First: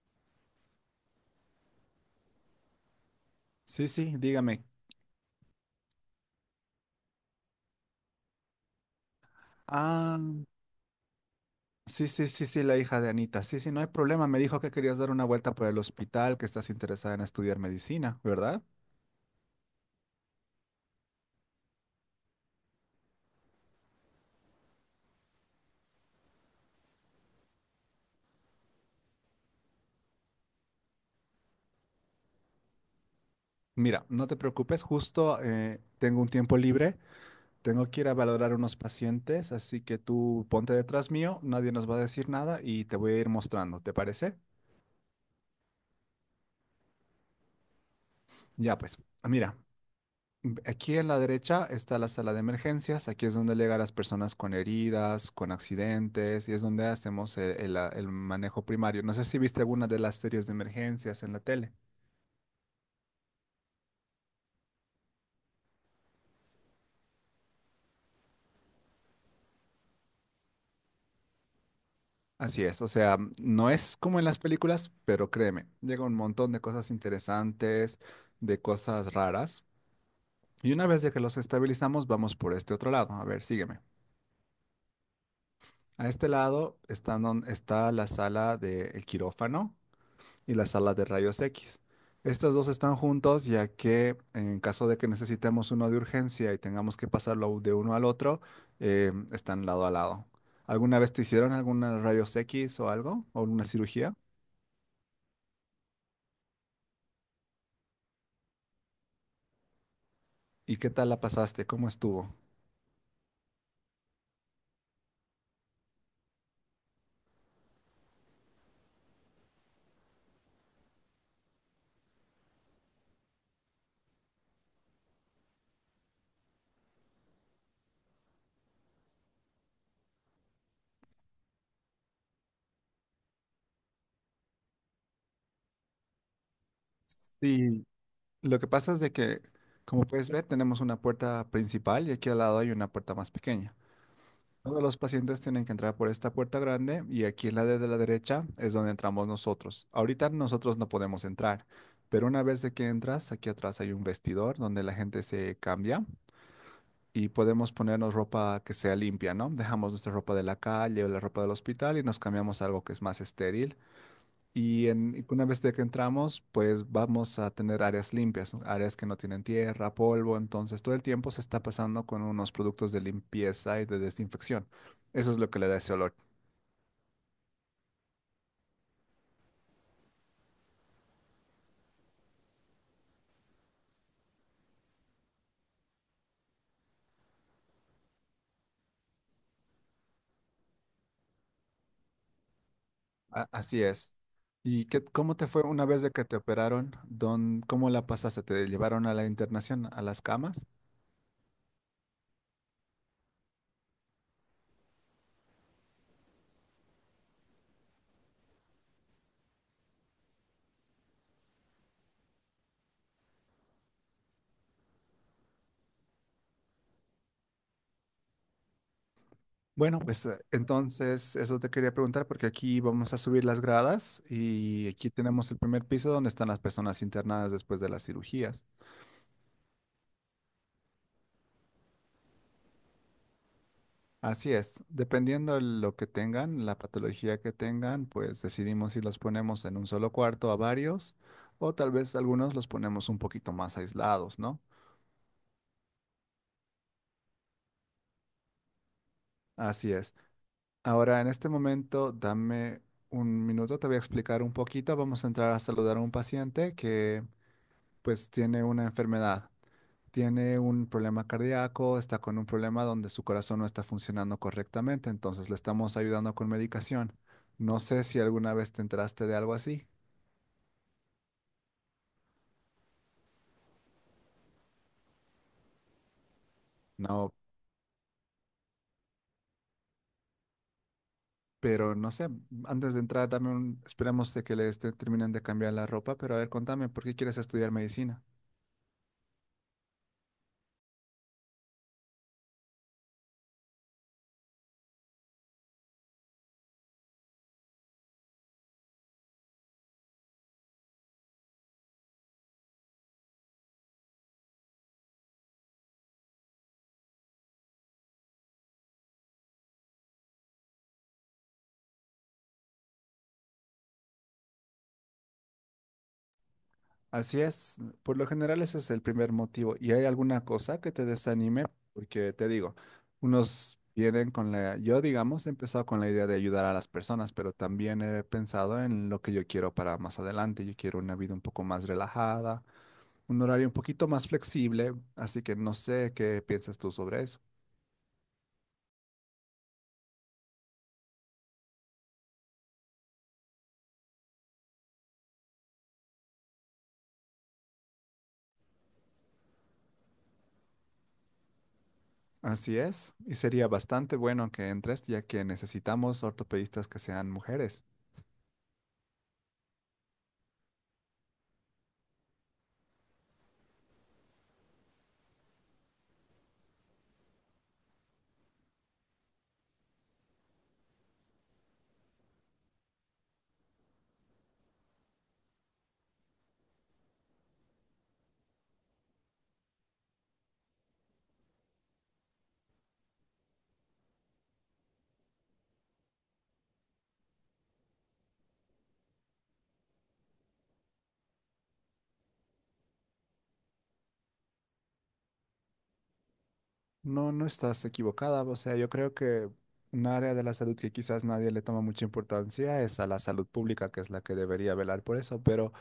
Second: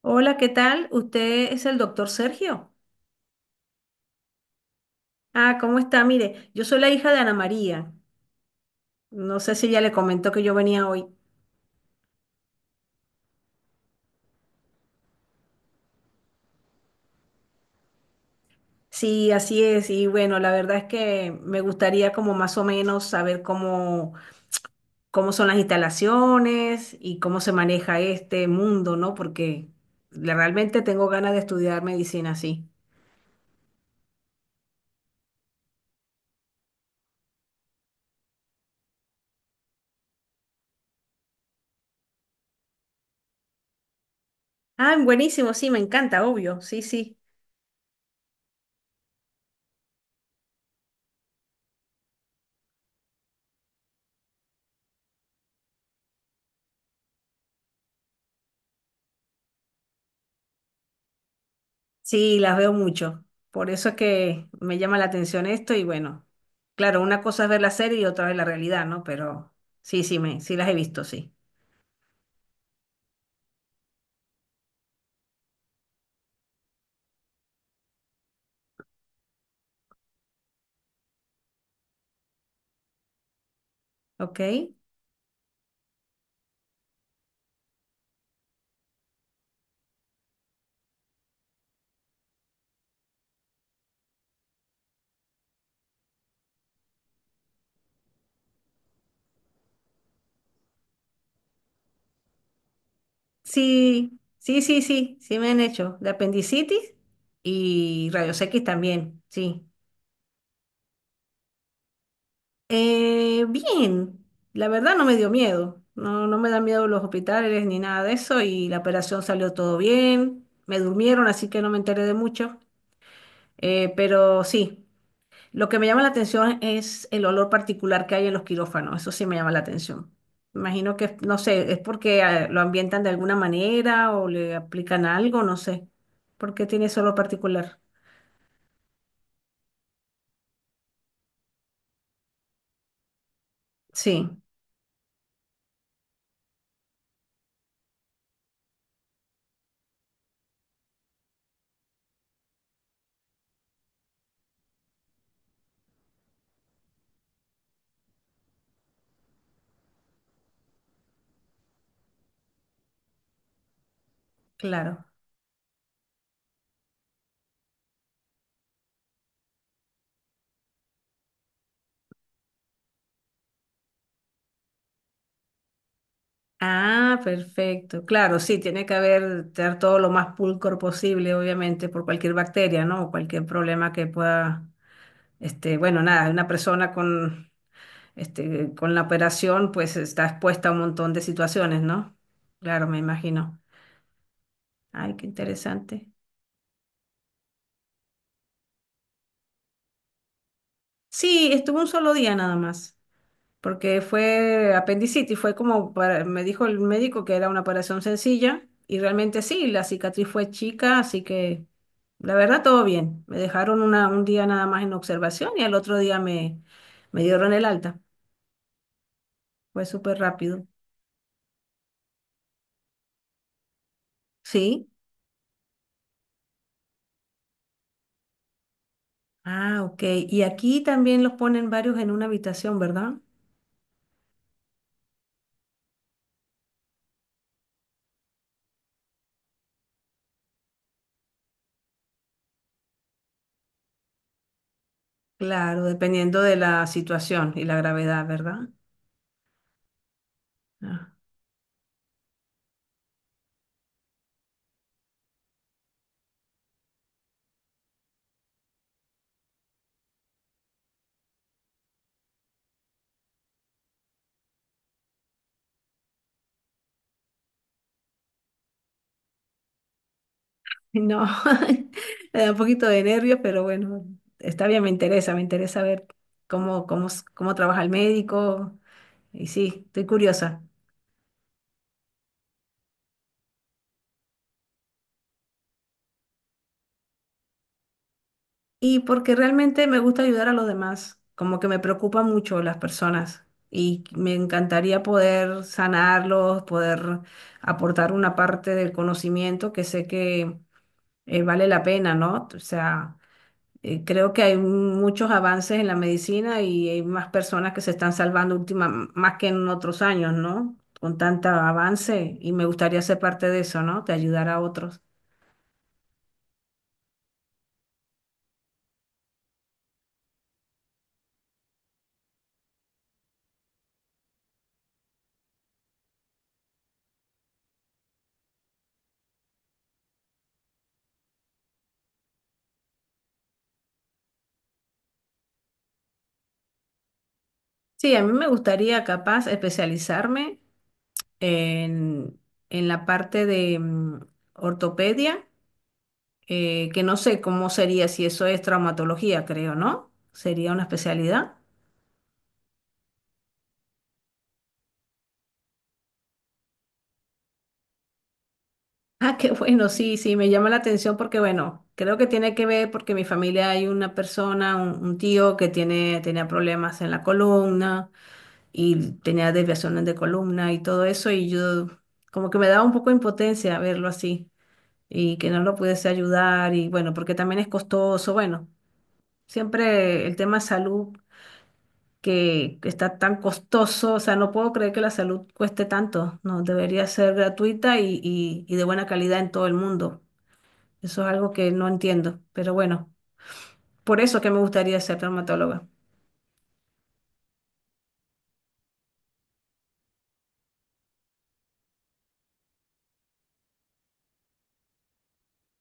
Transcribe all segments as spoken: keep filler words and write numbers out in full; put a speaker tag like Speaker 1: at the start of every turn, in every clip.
Speaker 1: Hola, ¿qué tal? ¿Usted es el doctor Sergio?
Speaker 2: Sí, sí, dígame.
Speaker 1: Ah, ¿cómo está? Mire, yo soy la hija de Ana María. No sé si ya le
Speaker 2: Ah,
Speaker 1: comentó que yo venía hoy.
Speaker 2: sí, sí, sí, sí, la hija de Anita. Sí, sí, no hay problema. Me dijo que querías dar una vuelta por el hospital, que estás interesada en estudiar medicina, ¿verdad?
Speaker 1: Sí, así es. Y bueno, la verdad es que me gustaría como más o menos saber cómo, cómo son las instalaciones y cómo se maneja este mundo, ¿no? Porque le- realmente tengo ganas de estudiar medicina, sí.
Speaker 2: Mira, no te preocupes, justo eh, tengo un tiempo libre, tengo que ir a valorar unos pacientes, así que tú ponte detrás mío, nadie nos va a decir nada y te voy a ir mostrando, ¿te parece?
Speaker 1: Ah, buenísimo, sí, me encanta, obvio. Sí, sí.
Speaker 2: Ya, pues, mira, Mm, aquí en la derecha está la sala de emergencias, aquí es donde llegan las personas con heridas, con accidentes, y es donde hacemos el, el- la- el manejo primario. No sé si viste alguna de las series de emergencias en la tele.
Speaker 1: Sí, las veo mucho. Por eso es que me llama la atención esto y bueno, claro, una cosa es ver la serie y otra es la realidad, ¿no? Pero sí, sí, me, sí las he visto, sí.
Speaker 2: Así es, o sea, no es como en las películas, pero créeme, llega un montón de cosas interesantes, de cosas raras, y una vez de que los estabilizamos, vamos por este otro lado. A ver, sígueme.
Speaker 1: ¿Ok?
Speaker 2: A este lado está, don- está la sala del quirófano y las salas de rayos X. Estas dos están juntos ya que en caso de que necesitemos uno de urgencia y tengamos que pasarlo de uno al otro, eh, están lado a lado. ¿Alguna vez te hicieron alguna rayos X o algo? ¿O alguna cirugía?
Speaker 1: Sí, sí, sí, sí, sí me han hecho. De apendicitis y rayos X también, sí.
Speaker 2: ¿Y qué tal la pasaste? ¿Cómo estuvo?
Speaker 1: Eh, bien, la verdad no me dio miedo. No, no me dan miedo los hospitales ni nada de eso y la operación salió todo bien. Me durmieron, así que no me enteré de mucho. Eh, pero sí. Lo que me llama la atención es el olor particular que hay en los quirófanos. Eso sí me llama la atención. Imagino que, no sé, es porque eh, lo ambientan de alguna manera o le aplican algo, no sé. ¿Por qué tiene ese olor particular?
Speaker 2: Sí, lo que pasa es de que, como puedes ver, tenemos una puerta principal y aquí al lado hay una puerta más pequeña.
Speaker 1: Sí,
Speaker 2: Todos los pacientes tienen que entrar por esta puerta grande y aquí en la de la derecha es donde entramos nosotros. Ahorita nosotros no podemos entrar, pero una vez de que entras, aquí atrás hay un vestidor donde la gente se cambia y podemos ponernos ropa que sea limpia, ¿no? Dejamos nuestra ropa de la calle o la ropa del hospital y nos cambiamos a algo que es más estéril. Y
Speaker 1: claro.
Speaker 2: en, y una vez de que entramos, pues vamos a tener áreas limpias, ¿no? Áreas que no tienen tierra, polvo, entonces todo el tiempo se está pasando con unos productos de limpieza y de desinfección. Eso es lo que le da ese olor.
Speaker 1: Ah, perfecto. Claro, sí, tiene que haber tener todo lo más pulcro posible, obviamente, por cualquier bacteria, ¿no? O cualquier problema que pueda, este, bueno, nada, una persona con este, con la operación, pues está expuesta a un montón de situaciones, ¿no? Claro, me
Speaker 2: A-
Speaker 1: imagino.
Speaker 2: así es. ¿Y qué,
Speaker 1: Ay, qué
Speaker 2: cómo te fue una vez
Speaker 1: interesante.
Speaker 2: de que te operaron? ¿Dón- cómo la pasaste? ¿Te llevaron a la internación, a las camas?
Speaker 1: Sí, estuvo un solo día nada más, porque fue apendicitis, fue como para, me dijo el médico que era una operación sencilla, y realmente sí, la cicatriz fue chica, así que la verdad todo bien. Me dejaron una, un día nada más en observación y al otro día me, me dieron el alta. Fue
Speaker 2: Bueno,
Speaker 1: súper
Speaker 2: pues eh,
Speaker 1: rápido.
Speaker 2: entonces eso te quería preguntar porque aquí vamos a subir las gradas
Speaker 1: Sí.
Speaker 2: y aquí tenemos el primer piso donde están las personas internadas después de las cirugías.
Speaker 1: Ah, ok. Y aquí también los ponen varios en una habitación, ¿verdad?
Speaker 2: Así es, dependiendo de lo que tengan, la patología que tengan, pues decidimos si los ponemos en un solo cuarto a varios o tal vez algunos los ponemos un poquito más aislados, ¿no?
Speaker 1: Claro, dependiendo de la situación y la gravedad, ¿verdad?
Speaker 2: Así es.
Speaker 1: Ah,
Speaker 2: Ahora, en este momento, dame un minuto, te voy a explicar un poquito. Vamos a entrar a saludar a un paciente que pues tiene una enfermedad, tiene un problema cardíaco, está con un problema donde su corazón no está funcionando correctamente, entonces le estamos ayudando con medicación. No sé si alguna vez te enteraste de algo así.
Speaker 1: no, me da un poquito de nervios, pero bueno, está bien, me interesa, me interesa ver cómo, cómo, s-
Speaker 2: No,
Speaker 1: cómo trabaja el médico. Y sí, estoy curiosa.
Speaker 2: pero no sé, antes de entrar, dame un, esperemos de que le esté, terminen de cambiar la ropa, pero a ver, contame, ¿por qué quieres estudiar medicina?
Speaker 1: Y porque realmente me gusta ayudar a los demás, como que me preocupan mucho las personas y me encantaría poder sanarlos, poder aportar una parte del conocimiento que sé que eh, vale la pena, ¿no? O sea... Eh, Creo que hay muchos avances en la medicina y hay más personas que se están salvando última, más que en otros años, ¿no? Con tanto avance y me gustaría ser parte de eso, ¿no? De ayudar a otros.
Speaker 2: Así es, por lo general ese es el primer motivo. ¿Y hay alguna cosa que te desanime? Porque te digo, unos vienen con la, yo digamos, he empezado con la idea de ayudar a las personas, pero también he pensado en lo que yo quiero para más adelante. Yo quiero una vida un poco más relajada, un horario un poquito más flexible, así que no sé qué piensas tú sobre eso.
Speaker 1: Sí, a mí me gustaría capaz especializarme en, en la parte de mm, ortopedia, eh, que no sé cómo sería si eso es traumatología, creo, ¿no? Sería una especialidad.
Speaker 2: Así es, y sería bastante bueno que entres, ya que necesitamos ortopedistas que sean mujeres.
Speaker 1: Ah, qué bueno, sí, sí, me llama la atención porque, bueno, creo que tiene que ver porque en mi familia hay una persona, un, un tío que tiene, tenía problemas en la columna y tenía desviaciones de columna y todo eso y yo como que me daba un poco de impotencia verlo así y que no lo pudiese ayudar y bueno, porque también es costoso, bueno, siempre el tema salud que está tan costoso, o sea, no puedo creer que la salud cueste tanto, no, debería ser gratuita y, y y de buena calidad en todo el mundo. Eso es algo que no entiendo, pero bueno, por eso es que me gustaría ser traumatóloga.
Speaker 2: No, no estás equivocada, o sea, yo creo que un área de la salud que quizás nadie le toma mucha importancia es a la salud pública, que es la que debería velar por eso, pero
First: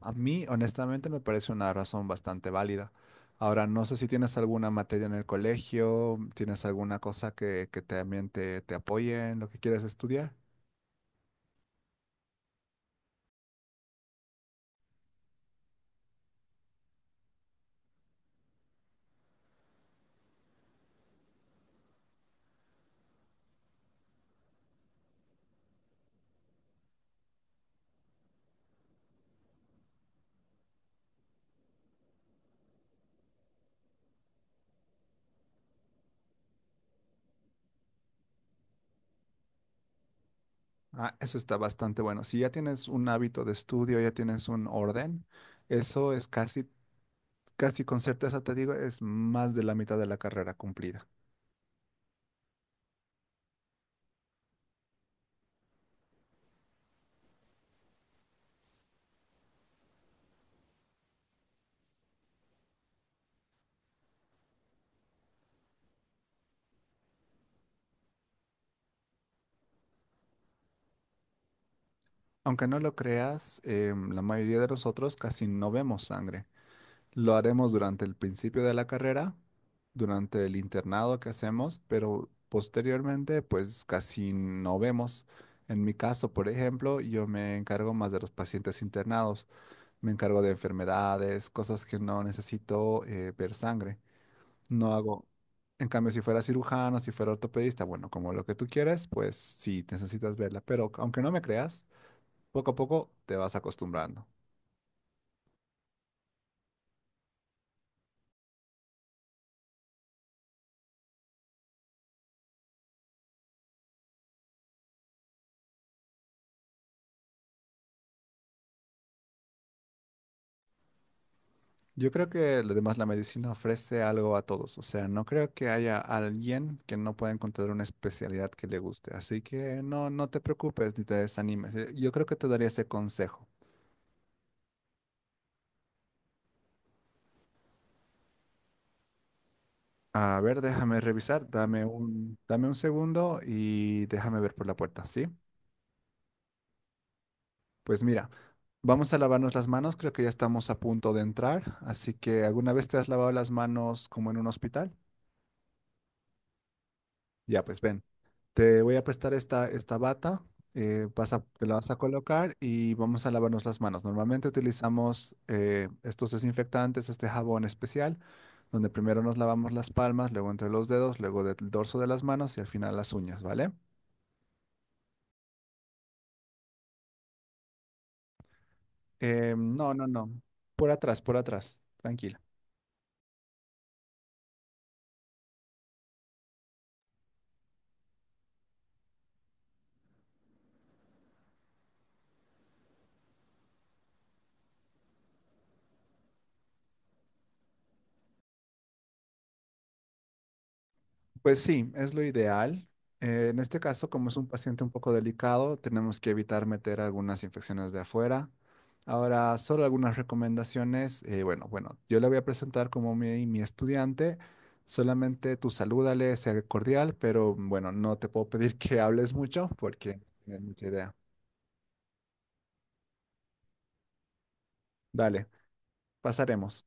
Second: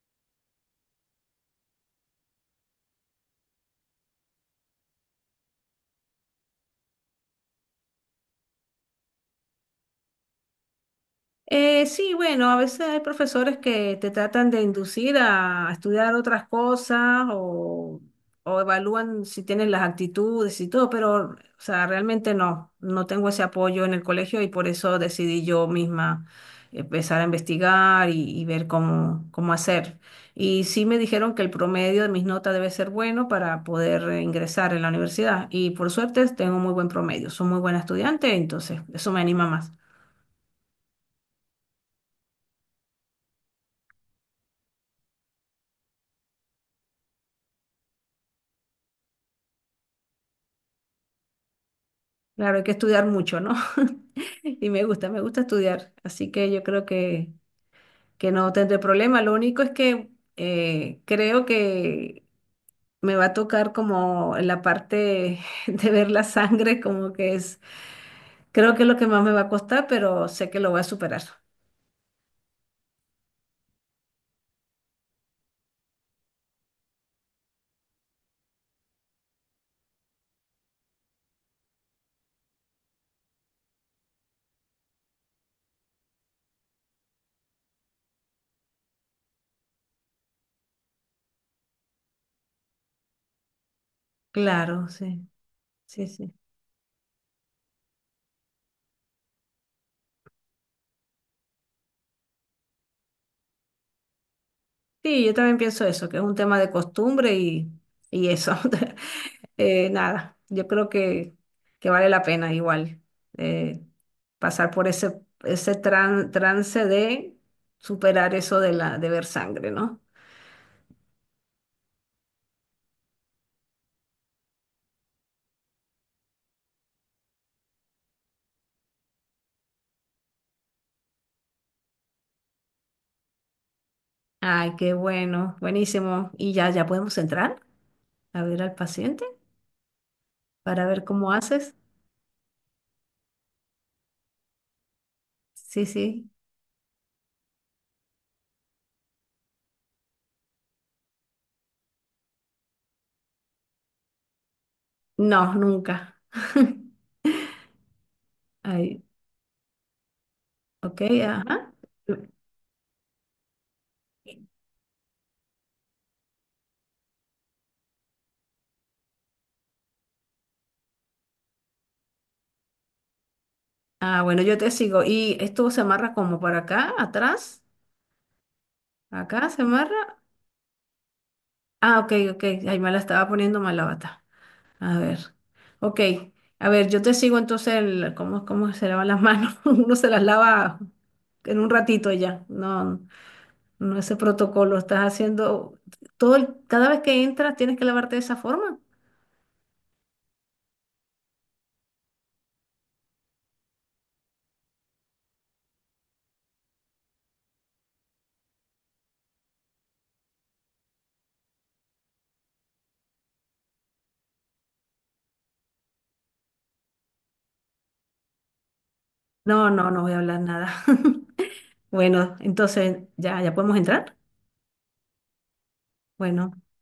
Speaker 2: a mí honestamente me parece una razón bastante válida. Ahora, no sé si tienes alguna materia en el colegio, tienes alguna cosa que, que también te, te apoye en lo que quieres estudiar.
Speaker 1: Eh, sí, bueno, a veces hay profesores que te tratan de inducir a estudiar otras cosas o, o evalúan si tienes las actitudes y todo, pero, o sea, realmente no, no tengo ese apoyo en el colegio y por eso decidí yo misma empezar a investigar y, y ver cómo, cómo hacer. Y sí me dijeron que el promedio de mis notas debe ser bueno para poder eh, ingresar en la universidad y por suerte tengo muy buen promedio, soy muy buena estudiante, entonces eso me anima más.
Speaker 2: Ah, eso está bastante bueno. Si ya tienes un hábito de estudio, ya tienes un orden, eso es casi, casi con certeza te digo, es más de la mitad de la carrera cumplida.
Speaker 1: Claro, hay que estudiar mucho, ¿no? Y me gusta, me gusta estudiar, así que yo creo que, que no tendré problema. Lo único es que eh, creo que me va a tocar como en la parte de ver la sangre, como que es, creo que es lo que más me va a costar, pero sé que lo voy a superar.
Speaker 2: Aunque no lo creas, em, la mayoría de nosotros casi no vemos sangre. Lo haremos durante el principio de la carrera, durante el internado que hacemos, pero posteriormente, pues casi no vemos. En mi caso, por ejemplo, yo me encargo más de los pacientes internados. Me encargo de enfermedades, cosas que no necesito eh, ver sangre.
Speaker 1: Claro,
Speaker 2: No
Speaker 1: sí,
Speaker 2: hago. En
Speaker 1: sí,
Speaker 2: cambio, si
Speaker 1: sí.
Speaker 2: fuera cirujano, si fuera ortopedista, bueno, como lo que tú quieras, pues sí, necesitas verla. Pero aunque no me creas, poco a poco te vas acostumbrando.
Speaker 1: Sí, yo también pienso eso, que es un tema de costumbre y, y eso. Eh, nada, yo creo que, que vale la pena igual, eh, pasar por ese, ese tran- trance de superar eso de la, de ver sangre, ¿no?
Speaker 2: Yo creo que además la medicina ofrece algo a todos. O sea, no creo que haya alguien que no pueda encontrar una especialidad que le guste. Así que no, no te preocupes ni te desanimes. Eh, Yo creo que te daría ese consejo.
Speaker 1: Ay, qué bueno, buenísimo. Y ya, ya podemos entrar a ver al paciente
Speaker 2: A ver,
Speaker 1: para
Speaker 2: déjame
Speaker 1: ver cómo
Speaker 2: revisar,
Speaker 1: haces.
Speaker 2: dame un, dame un segundo y déjame ver por la puerta, ¿sí?
Speaker 1: Sí, sí.
Speaker 2: Pues mira, vamos a lavarnos las manos, creo que ya estamos a punto de entrar, así que ¿alguna vez te has lavado las manos como en un hospital?
Speaker 1: No, nunca.
Speaker 2: Ya, pues ven, te voy
Speaker 1: Ay,
Speaker 2: a prestar esta, esta bata,
Speaker 1: ok,
Speaker 2: eh, vas a- te
Speaker 1: ajá.
Speaker 2: la vas a colocar y vamos a lavarnos las manos. Normalmente utilizamos eh, estos desinfectantes, este jabón especial, donde primero nos lavamos las palmas, luego entre los dedos, luego del dorso de las manos y al final las uñas, ¿vale?
Speaker 1: Ah, bueno, yo te sigo. ¿Y esto se amarra como por acá, atrás? ¿Acá
Speaker 2: Eh,
Speaker 1: se
Speaker 2: no,
Speaker 1: amarra?
Speaker 2: no, no. Por atrás, por atrás.
Speaker 1: Ah, ok,
Speaker 2: Tranquila.
Speaker 1: ok. Ay, me la estaba poniendo mal la bata. A ver. Ok. A ver, yo te sigo entonces el, cómo, cómo se lavan las manos. Uno se las lava en un ratito ya. No, no ese protocolo. Estás haciendo todo el- cada vez que entras tienes que lavarte de esa forma.
Speaker 2: Pues sí, es lo ideal. Eh, en este caso, como es un paciente un poco delicado, tenemos que evitar meter algunas infecciones de afuera. Ahora, solo algunas recomendaciones. Eh, bueno, bueno, yo le voy a presentar como mi, mi estudiante. Solamente tú salúdale, sea cordial, pero bueno, no te puedo pedir que hables mucho
Speaker 1: No, no, no
Speaker 2: porque
Speaker 1: voy
Speaker 2: no
Speaker 1: a hablar
Speaker 2: tienes mucha
Speaker 1: nada.
Speaker 2: idea.
Speaker 1: Bueno, entonces ya, ya podemos entrar.
Speaker 2: Dale,
Speaker 1: Bueno.
Speaker 2: pasaremos.